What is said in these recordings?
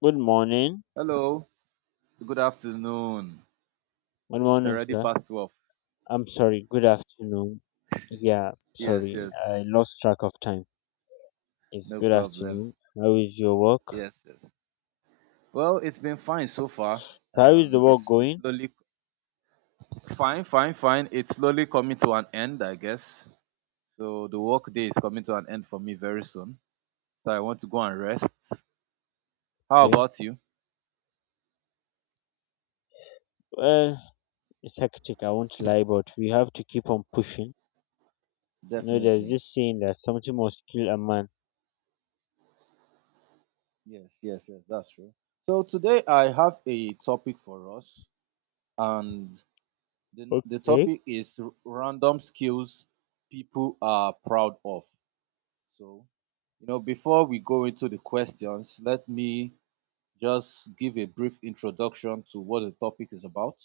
Good morning. Hello, good afternoon. Good It's morning, already sir. past 12. I'm sorry. Good afternoon. Yeah, Yes, sorry. yes, I lost track of time. It's no good problem. afternoon. How is your work? Yes, yes. Well, it's been fine so far. How is the work It's going? slowly fine, fine, fine. It's slowly coming to an end, I guess. So the work day is coming to an end for me very soon. So I want to go and rest. How Okay. about you? Well, it's hectic. I won't lie, but we have to keep on pushing. You know, there's Definitely. this saying that something must kill a man. Yes, yes, yes, that's true. So today I have a topic for us, and the Okay. topic is random skills people are proud of. So, before we go into the questions, let me just give a brief introduction to what the topic is about.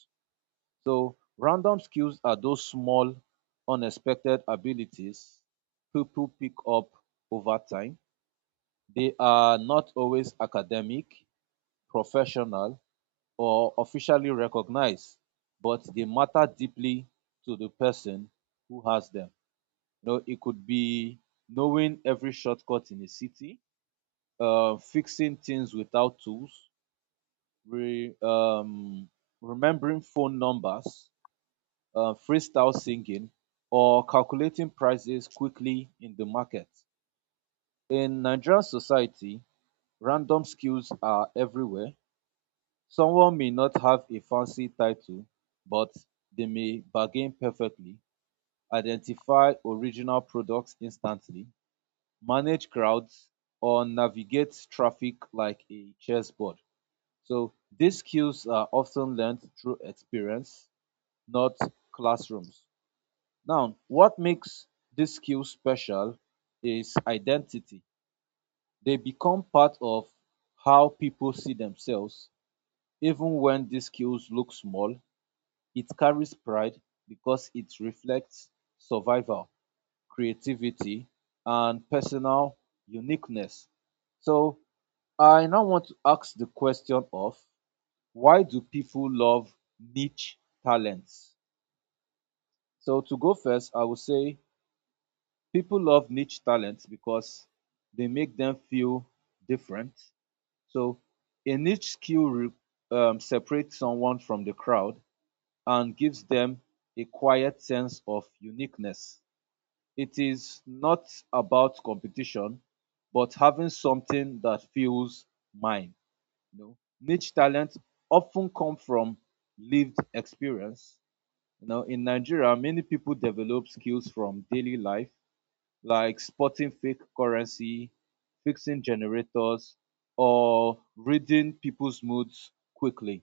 So, random skills are those small, unexpected abilities people pick up over time. They are not always academic, professional, or officially recognized, but they matter deeply to the person who has them. You know, it could be knowing every shortcut in a city, fixing things without tools, re, um, remembering phone numbers, freestyle singing, or calculating prices quickly in the market. In Nigerian society, random skills are everywhere. Someone may not have a fancy title, but they may bargain perfectly, identify original products instantly, manage crowds, or navigate traffic like a chessboard. So these skills are often learned through experience, not classrooms. Now, what makes these skills special is identity. They become part of how people see themselves, even when these skills look small. It carries pride because it reflects survival, creativity, and personal uniqueness. So I now want to ask the question of why do people love niche talents? So to go first, I would say people love niche talents because they make them feel different. So a separates someone from the crowd and gives them a quiet sense of uniqueness. It is not about competition, but having something that feels mine. You know, niche talent often come from lived experience. You know, in Nigeria, many people develop skills from daily life, like spotting fake currency, fixing generators, or reading people's moods quickly.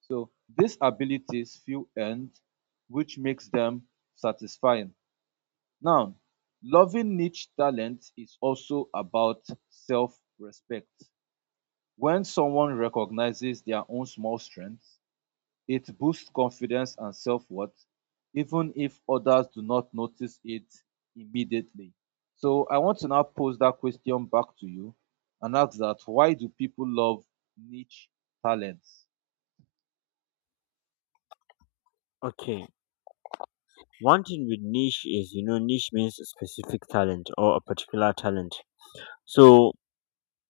So these abilities feel earned, which makes them satisfying. Now, loving niche talent is also about self respect. When someone recognizes their own small strengths, it boosts confidence and self worth, even if others do not notice it immediately. So, I want to now pose that question back to you and ask that why do people love niche talents? Okay. One thing with niche is, you know, niche means a specific talent or a particular talent. So,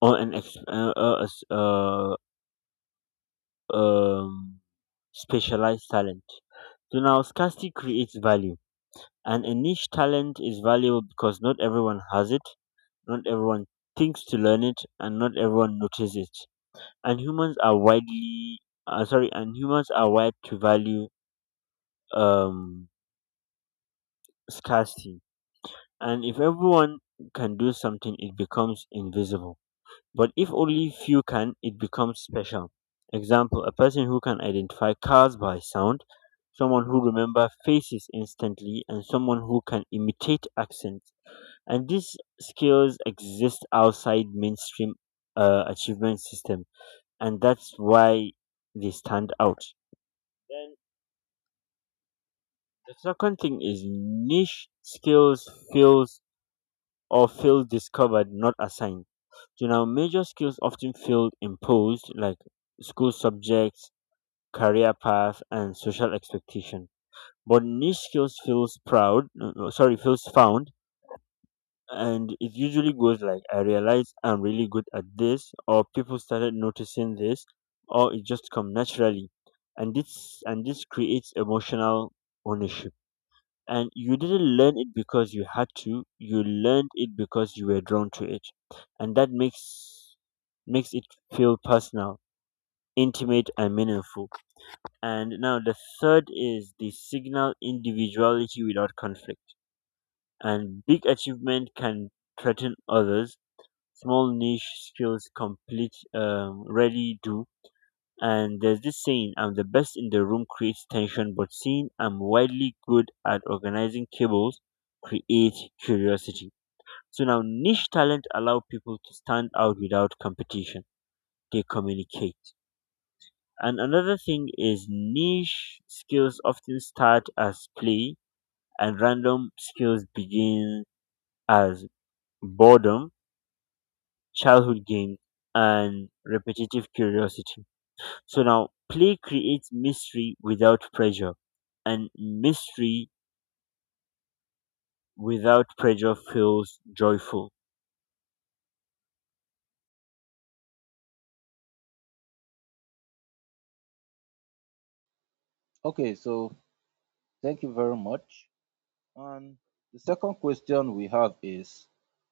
or an ex- s- um specialized talent. So now scarcity creates value, and a niche talent is valuable because not everyone has it, not everyone thinks to learn it, and not everyone notices it. And humans are wired to value um, scarcity. And if everyone can do something, it becomes invisible. But if only few can, it becomes special. Example, a person who can identify cars by sound, someone who remember faces instantly, and someone who can imitate accents. And these skills exist outside mainstream achievement system, and that's why they stand out. Then the second thing is niche skills feels or feel discovered, not assigned. So now major skills often feel imposed, like school subjects, career path, and social expectation. But niche skills feels found, and it usually goes like, I realize I'm really good at this, or people started noticing this, or it just come naturally, and this creates emotional ownership. And you didn't learn it because you had to. You learned it because you were drawn to it, and that makes makes it feel personal, intimate, and meaningful. And now the third is the signal individuality without conflict. And big achievement can threaten others. Small niche skills complete rarely do. And there's this saying, I'm the best in the room creates tension, but seeing I'm widely good at organizing cables create curiosity. So now niche talent allow people to stand out without competition. They communicate. And another thing is niche skills often start as play, and random skills begin as boredom, childhood games, and repetitive curiosity. So now, play creates mystery without pressure, and mystery without pressure feels joyful. Okay, so thank you very much. And the second question we have is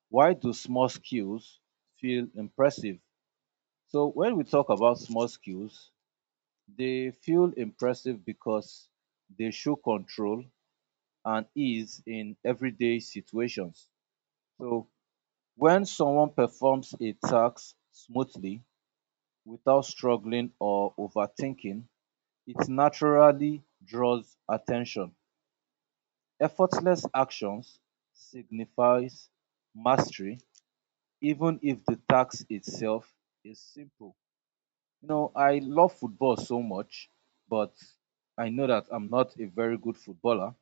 why do small skills feel impressive? So, when we talk about small skills, they feel impressive because they show control and ease in everyday situations. So, when someone performs a task smoothly without struggling or overthinking, it naturally draws attention. Effortless actions signifies mastery even if the task itself is simple. You know, I love football so much, but I know that I'm not a very good footballer.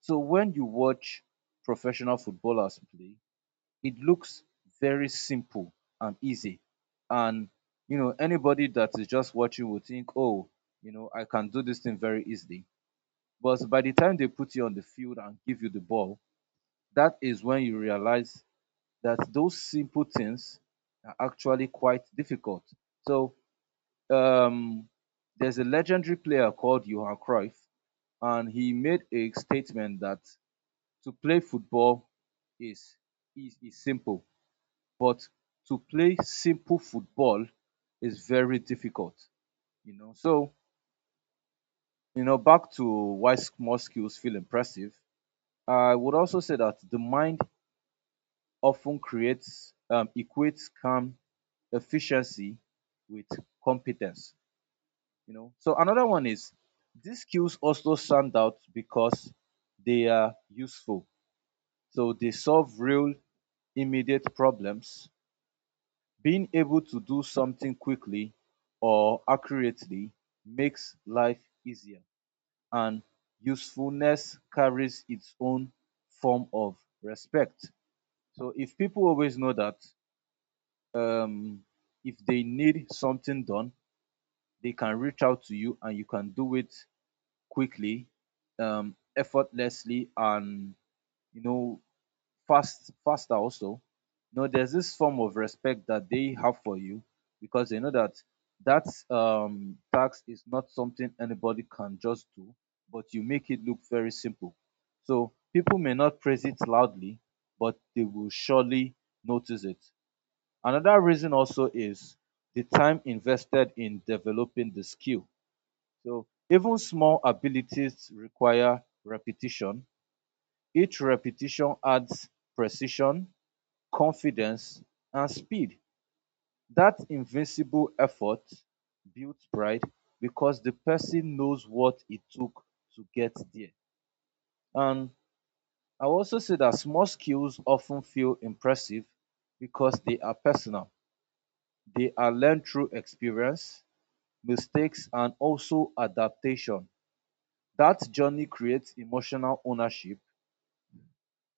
So when you watch professional footballers play, it looks very simple and easy. And, you know, anybody that is just watching will think, oh, you know, I can do this thing very easily. But by the time they put you on the field and give you the ball, that is when you realize that those simple things are actually quite difficult. So um, there's a legendary player called Johan Cruyff, and he made a statement that to play football is is simple, but to play simple football is very difficult. You know, so you know back to why small skills feel impressive. I would also say that the mind often creates equates calm efficiency with competence. You know, so another one is these skills also stand out because they are useful. So they solve real immediate problems. Being able to do something quickly or accurately makes life easier, and usefulness carries its own form of respect. So if people always know that um, if they need something done they can reach out to you and you can do it quickly, effortlessly, and you know, fast, faster also. You know, there's this form of respect that they have for you because they know that that tax is not something anybody can just do, but you make it look very simple. So people may not praise it loudly, but they will surely notice it. Another reason also is the time invested in developing the skill. So even small abilities require repetition. Each repetition adds precision, confidence, and speed. That invincible effort builds pride because the person knows what it took to get there. And I also say that small skills often feel impressive because they are personal. They are learned through experience, mistakes, and also adaptation. That journey creates emotional ownership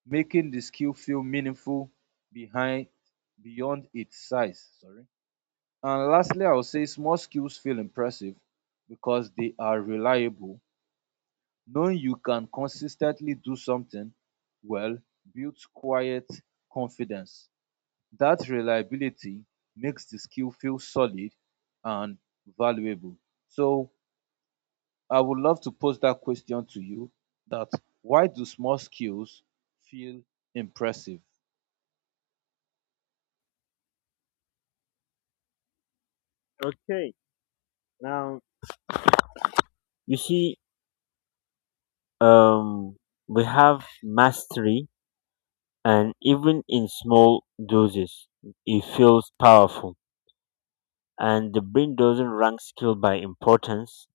making the skill feel meaningful behind beyond its size. Sorry. And lastly, I would say small skills feel impressive because they are reliable. Knowing you can consistently do something well builds quiet confidence. That reliability makes the skill feel solid and valuable. So I would love to pose that question to you that why do small skills feel impressive? Okay, now you see, um, we have mastery, and even in small doses, it feels powerful. And the brain doesn't rank skill by importance;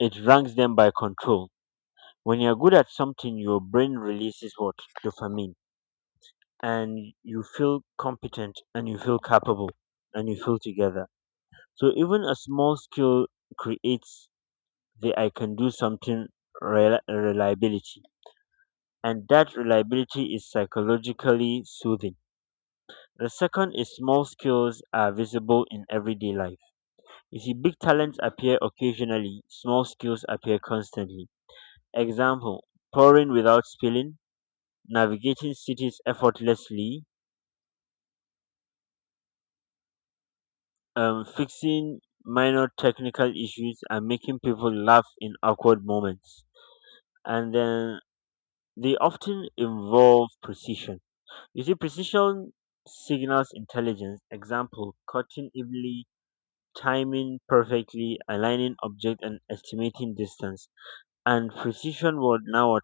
it ranks them by control. When you're good at something, your brain releases what? Dopamine. And you feel competent and you feel capable and you feel together. So even a small skill creates the I can do something reliability. And that reliability is psychologically soothing. The second is small skills are visible in everyday life. You see, big talents appear occasionally, small skills appear constantly. Example, pouring without spilling, navigating cities effortlessly, fixing minor technical issues, and making people laugh in awkward moments. And then they often involve precision. You see, precision signals intelligence. Example, cutting evenly, timing perfectly, aligning object, and estimating distance. And precision would now what?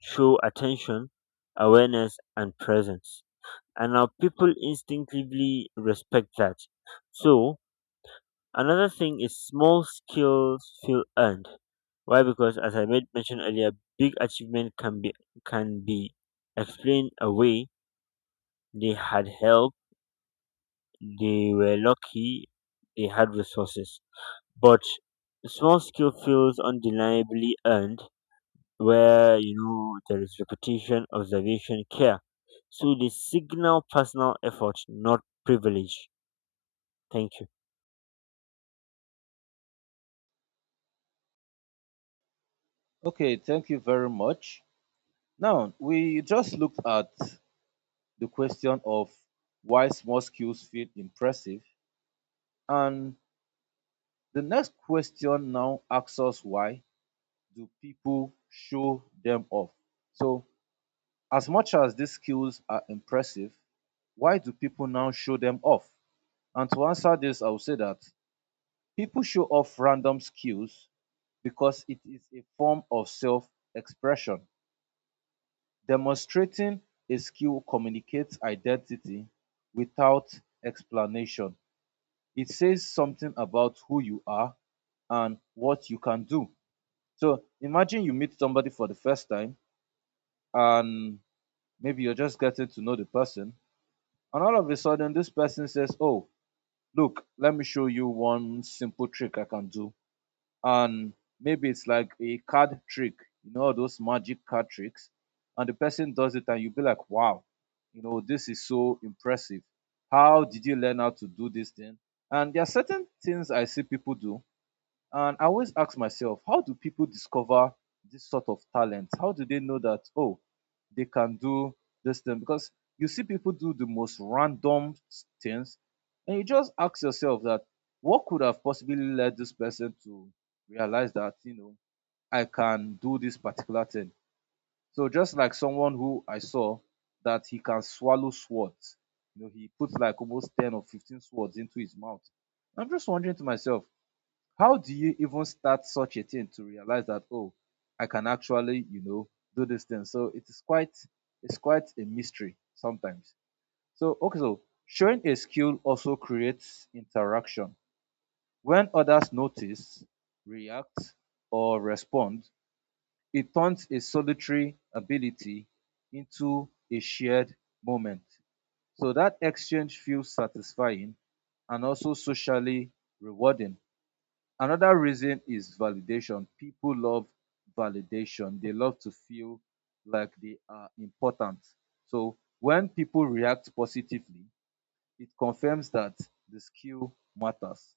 Show attention, awareness, and presence. And now people instinctively respect that. So another thing is small skills feel earned. Why? Because, as I made mention earlier, big achievement can be explained away. They had help, they were lucky, they had resources. But small skill feels undeniably earned, where you know there is repetition, observation, care. So they signal personal effort, not privilege. Thank you. Okay, thank you very much. Now, we just looked at the question of why small skills feel impressive. And the next question now asks us why do people show them off? So, as much as these skills are impressive, why do people now show them off? And to answer this, I will say that people show off random skills because it is a form of self expression. Demonstrating a skill communicates identity without explanation. It says something about who you are and what you can do. So imagine you meet somebody for the first time and maybe you're just getting to know the person. And all of a sudden, this person says, oh, look, let me show you one simple trick I can do, and maybe it's like a card trick, you know, those magic card tricks, and the person does it, and you'll be like, wow, you know, this is so impressive. How did you learn how to do this thing? And there are certain things I see people do and I always ask myself, how do people discover this sort of talent? How do they know that, oh, they can do this thing? Because you see people do the most things, and you just ask yourself that what could have possibly led this person to realize that, you know, I can do this particular thing. So just like someone who I saw that he can swallow swords, you know, he puts like almost 10 or 15 swords into his mouth. I'm just wondering to myself, how do you even start such a thing to realize that oh, I can actually, you know, do this thing. So it is quite it's quite a mystery sometimes. So okay, so showing a skill also creates interaction. When others notice, react, or respond, it turns a solitary ability into a shared moment. So that exchange feels satisfying and also socially rewarding. Another reason is validation. People love validation. They love to feel like they are important. So when people react positively, it confirms that the skill matters.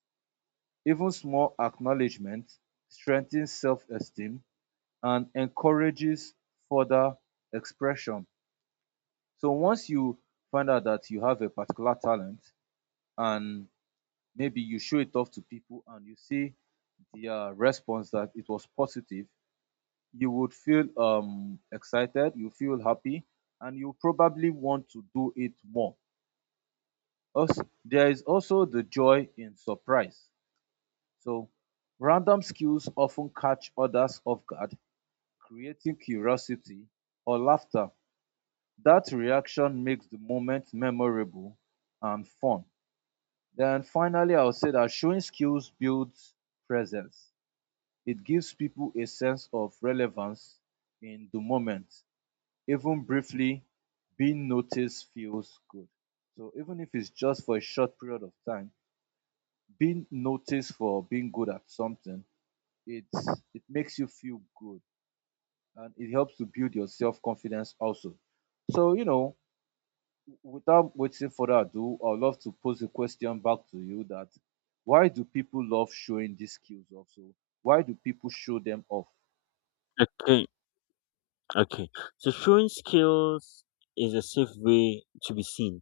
Even small acknowledgement strengthens self esteem and encourages further expression. So once you find out that you have a particular talent and maybe you show it off to people and you see their response that it was positive, you would feel excited, you feel happy and you probably want to do it more. Also there is also the joy in surprise. So random skills often catch others off guard, creating curiosity or laughter. That reaction makes the moment memorable and fun. Then finally I would say that showing skills builds presence. It gives people a sense of relevance in the moment. Even briefly, being noticed feels good. So even if it's just for a short period of time, being noticed for being good at something, it's it makes you feel good and it helps to build your self-confidence also. So, you know, without waiting for that, ado, I'd love to pose a question back to you that why do people love showing these skills also? Why do people show them off? Okay, okay. So showing skills is a safe way to be seen.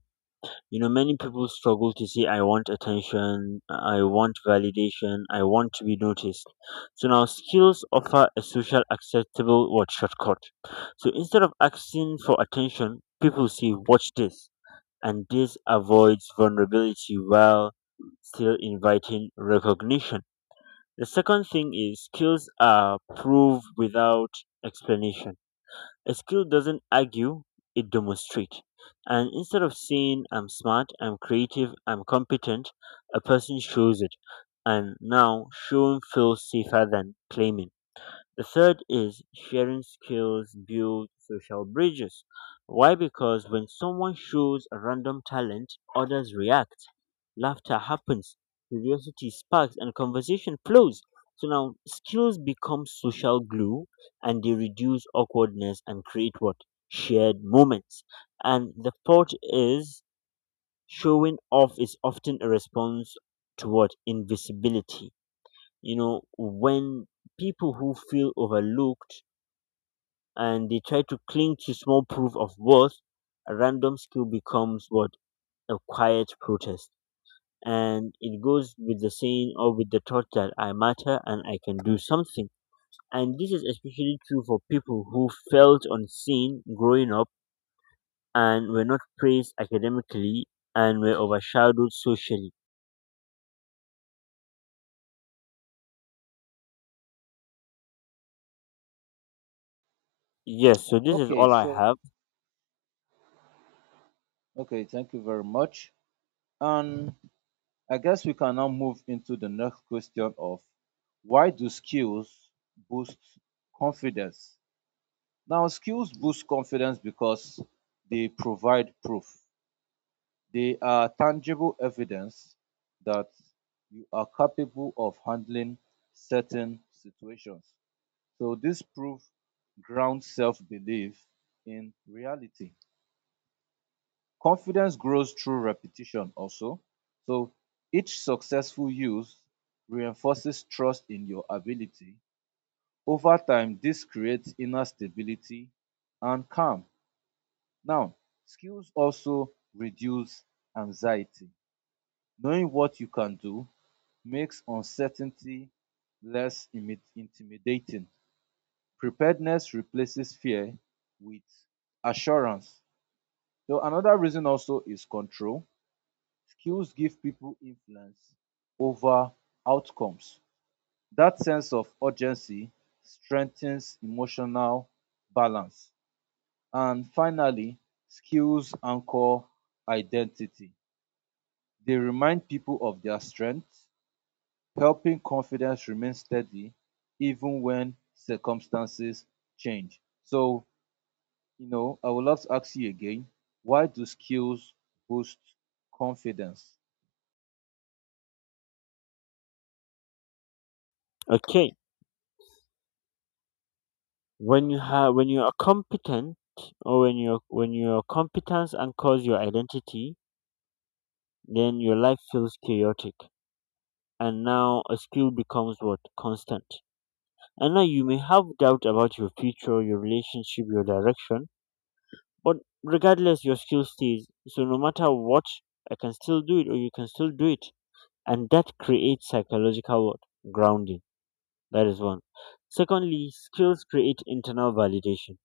You know, many people struggle to say, I want attention, I want validation, I want to be noticed. So now skills offer a social acceptable what shortcut. So instead of asking for attention, people say, watch this. And this avoids vulnerability while still inviting recognition. The second thing is skills are proof without explanation. A skill doesn't argue, it demonstrates. And instead of saying, I'm smart, I'm creative, I'm competent, a person shows it. And now showing feels safer than claiming. The third is sharing skills build social bridges. Why? Because when someone shows a random talent, others react. Laughter happens, curiosity sparks, and conversation flows. So now skills become social glue, and they reduce awkwardness and create what? Shared moments. And the fourth is showing off is often a response to what? Invisibility. You know, when people who feel overlooked and they try to cling to small proof of worth, a random skill becomes what? A quiet protest. And it goes with the saying or with the thought that I matter and I can do something. And this is especially true for people who felt unseen growing up and were not praised academically and were overshadowed socially. Yes, so this is Okay, all I so have. okay, thank you very much. And I guess we can now move into the next question of why do skills boost confidence? Now, skills boost confidence because they provide proof. They are tangible evidence that you are capable of handling certain situations. So, this proof grounds self belief in reality. Confidence grows through repetition also. So each successful use reinforces trust in your ability. Over time, this creates inner stability and calm. Now, skills also reduce anxiety. Knowing what you can do makes uncertainty intimidating. Preparedness replaces fear with assurance. So, another reason also is control. Skills give people influence over outcomes. That sense of urgency strengthens emotional balance. And finally, skills anchor identity. They remind people of their strengths, helping confidence remain steady even when circumstances change. So, I would love to ask you again, why do skills boost confidence? Okay. When you have, when you are competent, or when your competence anchors your identity, then your life feels chaotic, and now a skill becomes what? Constant. And now you may have doubt about your future, your relationship, your direction, but regardless, your skill stays. So no matter what, I can still do it or you can still do it, and that creates psychological what? Grounding. That is one. Secondly, skills create internal validation.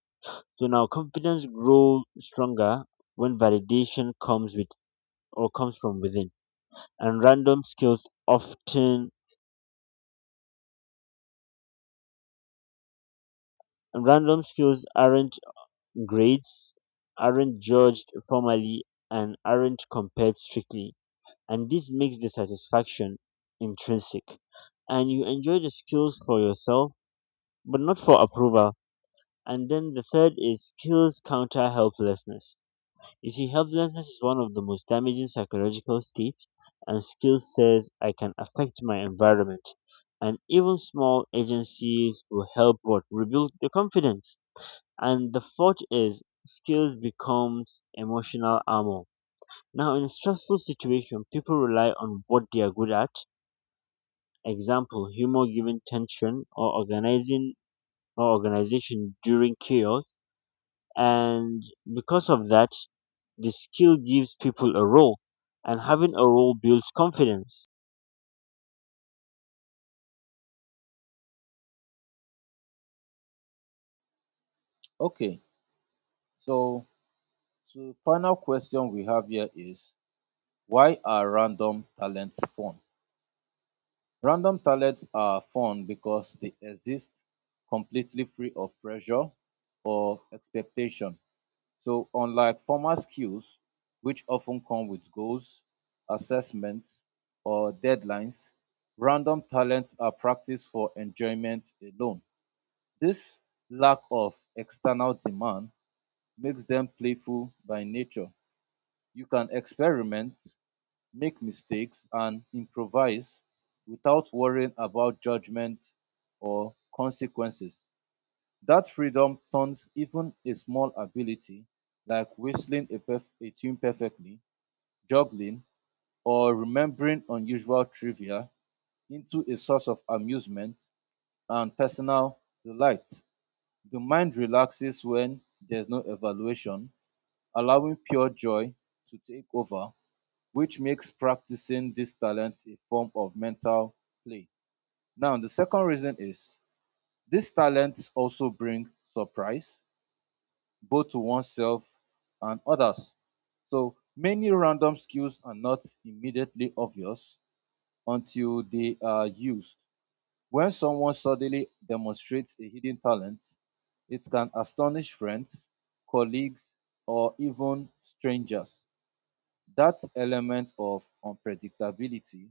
So now confidence grows stronger when validation comes with or comes from within. And random skills often Random skills aren't grades, aren't judged formally, and aren't compared strictly. And this makes the satisfaction intrinsic. And you enjoy the skills for yourself, but not for approval. And then the third is skills counter helplessness. You see, helplessness is one of the most damaging psychological states, and skills says, I can affect my environment. And even small agencies will help what? Rebuild the confidence. And the fourth is skills becomes emotional armor. Now, in a stressful situation, people rely on what they are good at. Example: humor given tension, or organizing or organization during chaos. And because of that, the skill gives people a role, and having a role builds confidence. Okay, so So final question we have here is, why are random talents fun? Random talents are fun because they exist completely free of pressure or expectation. So unlike formal skills, which often come with goals, assessments, or deadlines, random talents are practiced for enjoyment alone. This lack of external demand makes them playful by nature. You can experiment, make mistakes, and improvise without worrying about judgment or consequences. That freedom turns even a small ability, like whistling a tune perfectly, juggling, or remembering unusual trivia, into a source of amusement and personal delight. The mind relaxes when there's no evaluation, allowing pure joy to take over, which makes practicing this talent a form of mental play. Now, the second reason is, these talents also bring surprise, both to oneself and others. So, many random skills are not immediately obvious until they are used. When someone suddenly demonstrates a hidden talent, it can astonish friends, colleagues, or even strangers. That element of unpredictability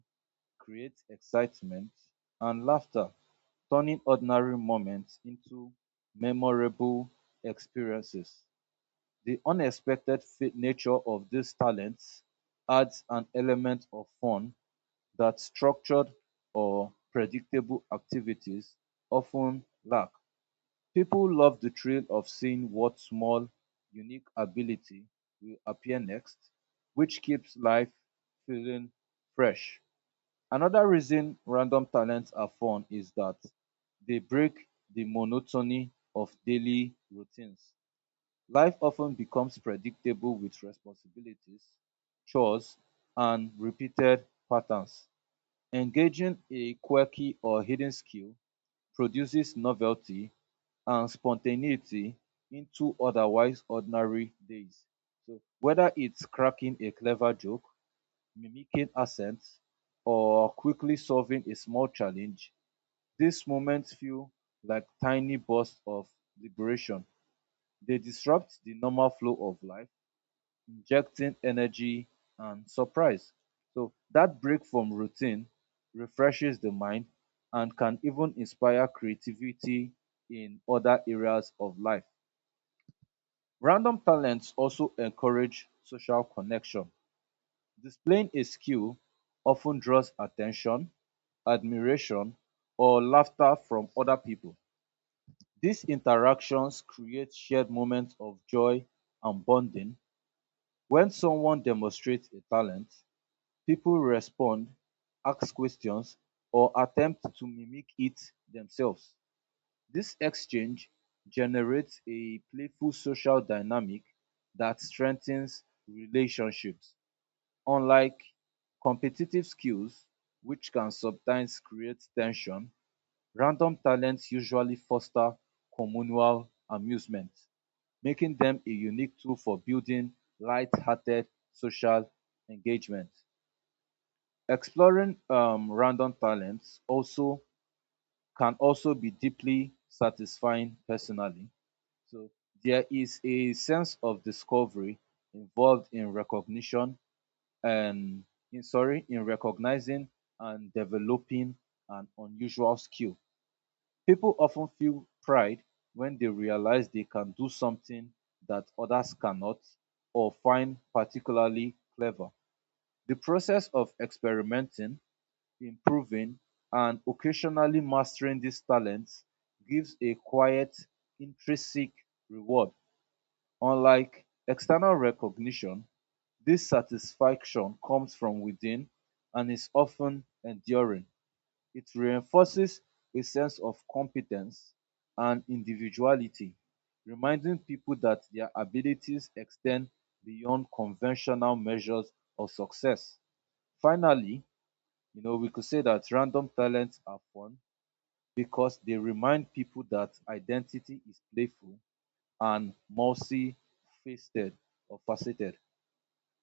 create excitement and laughter, turning ordinary moments into memorable experiences. The unexpected nature of these talents adds an element of fun that structured or predictable activities often lack. People love the thrill of seeing what small, unique ability will appear next, which keeps life feeling fresh. Another reason random talents are fun is that they break the monotony of daily routines. Life often becomes predictable with responsibilities, chores, and repeated patterns. Engaging a quirky or hidden skill produces novelty and spontaneity into otherwise ordinary days. So, whether it's cracking a clever joke, mimicking accents, or quickly solving a small challenge, these moments feel like tiny bursts of liberation. They disrupt the normal flow of life, injecting energy and surprise. So, that break from routine refreshes the mind and can even inspire creativity in other areas of life. Random talents also encourage social connection. Displaying a skill often draws attention, admiration, or laughter from other people. These interactions create shared moments of joy and bonding. When someone demonstrates a talent, people respond, ask questions, or attempt to mimic it themselves. This exchange generates a playful social dynamic that strengthens relationships. Unlike competitive skills, which can sometimes create tension, random talents usually foster communal amusement, making them a unique tool for building light-hearted social engagement. Exploring random talents also can also be deeply satisfying personally. So there is a sense of discovery involved in recognition and in, sorry in recognizing and developing an unusual skill. People often feel pride when they realize they can do something that others cannot or find particularly clever. The process of experimenting, improving, and occasionally mastering these talents gives a quiet, intrinsic reward. Unlike external recognition, this satisfaction comes from within and is often enduring. It reinforces a sense of competence and individuality, reminding people that their abilities extend beyond conventional measures of success. Finally, we could say that random talents are fun because they remind people that identity is playful and multifaceted or faceted.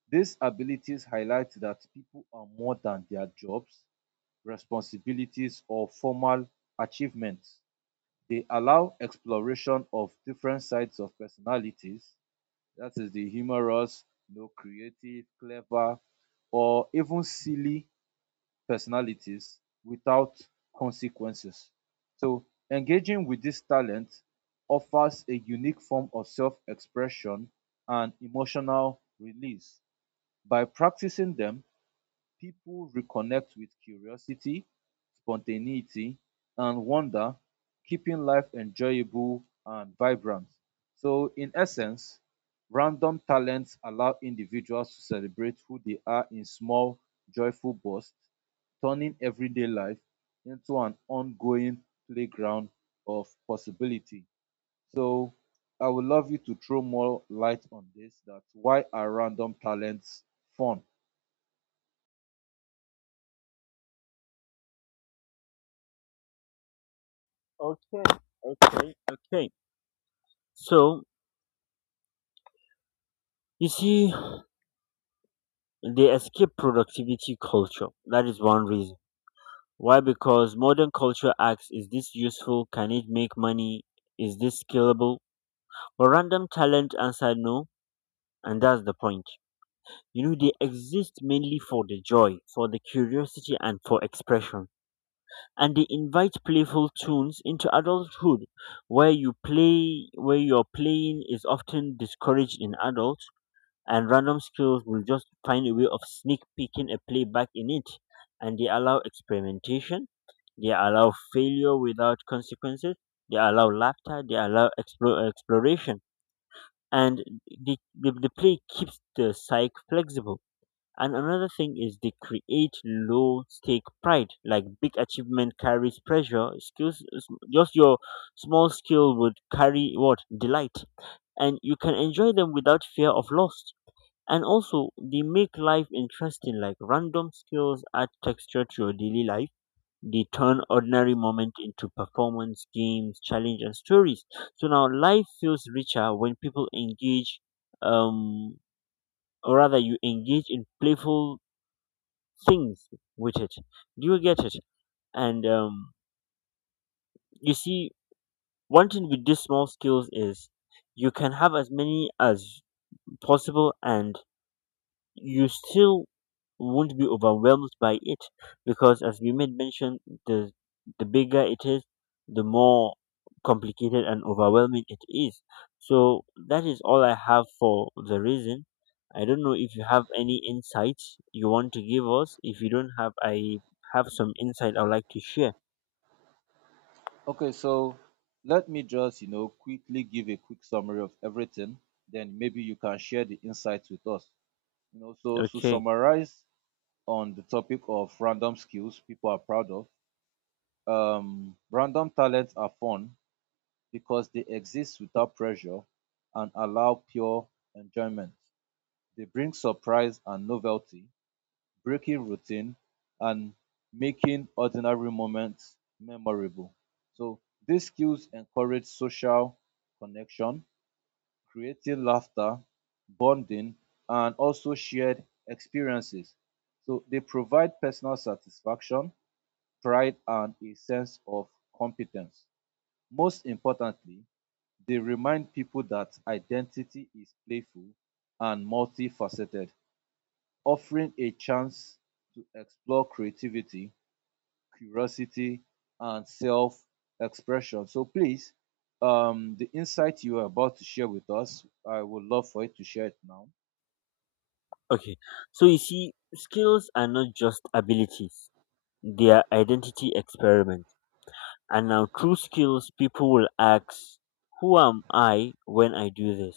These abilities highlight that people are more than their jobs, responsibilities, or formal achievements. They allow exploration of different sides of personalities, that is the humorous, creative, clever, or even silly personalities without consequences. So engaging with this talent offers a unique form of self-expression and emotional release. By practicing them, people reconnect with curiosity, spontaneity, and wonder, keeping life enjoyable and vibrant. So, in essence, random talents allow individuals to celebrate who they are in small, joyful bursts, turning everyday life into an ongoing playground of possibility. So, I would love you to throw more light on this, that why are random talents fun? Okay, okay, okay. So you see, they escape productivity culture. That is one reason. Why? Because modern culture asks, is this useful? Can it make money? Is this scalable? But random talent answer no, and that's the point. You know, they exist mainly for the joy, for the curiosity, and for expression. And they invite playful tunes into adulthood, where you play, where your playing is often discouraged in adults, and random skills will just find a way of sneak peeking a play back in it. And they allow experimentation, they allow failure without consequences, they allow laughter, they allow exploration. And the play keeps the psyche flexible. And another thing is they create low stake pride. Like, big achievement carries pressure. Skills, just your small skill would carry what? Delight. And you can enjoy them without fear of loss. And also they make life interesting. Like, random skills add texture to your daily life. They turn ordinary moment into performance, games, challenge, and stories. So now life feels richer when people engage, um or rather you engage in playful things with it. Do you get it? And you see, one thing with these small skills is you can have as many as possible and you still won't be overwhelmed by it, because as we made mention, the the bigger it is, the more complicated and overwhelming it is. So that is all I have for the reason. I don't know if you have any insights you want to give us. If you don't have, I have some insight I would like to share. Okay, so let me just, quickly give a quick summary of everything. Then maybe you can share the insights with us. You know, so to Okay, summarize on the topic of random skills people are proud of, random talents are fun because they exist without pressure and allow pure enjoyment. They bring surprise and novelty, breaking routine and making ordinary moments memorable. So these skills encourage social connection, creating laughter, bonding, and also shared experiences. So they provide personal satisfaction, pride, and a sense of competence. Most importantly, they remind people that identity is playful and multifaceted, offering a chance to explore creativity, curiosity, and self expression. So please, the insight you are about to share with us, I would love for you to share it now. okay. So you see, skills are not just abilities, they are identity experiments. And now true skills, people will ask, who am I when I do this?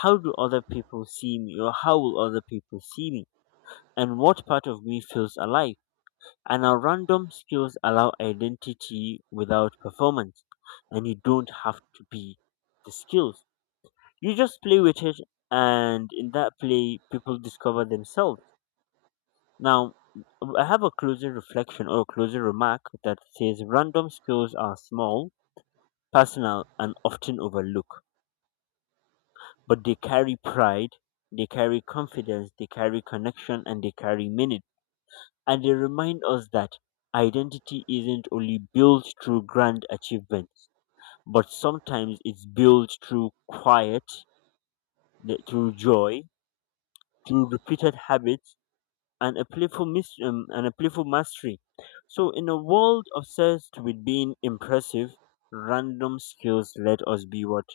How do other people see me, or how will other people see me? And what part of me feels alive? And our random skills allow identity without performance, and you don't have to be the skills. You just play with it, and in that play people discover themselves. Now, I have a closing reflection or a closing remark that says random skills are small, personal, and often overlooked, but they carry pride, they carry confidence, they carry connection, and they carry meaning. And they remind us that identity isn't only built through grand achievements, but sometimes it's built through quiet, through joy, through repeated habits, and a playful mastery. So, in a world obsessed with being impressive, random skills let us be what?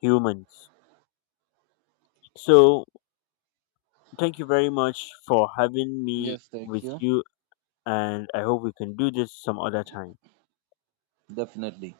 Humans. So, thank you very much for having me Yes, thank with you. you, and I hope we can do this some other time. Definitely.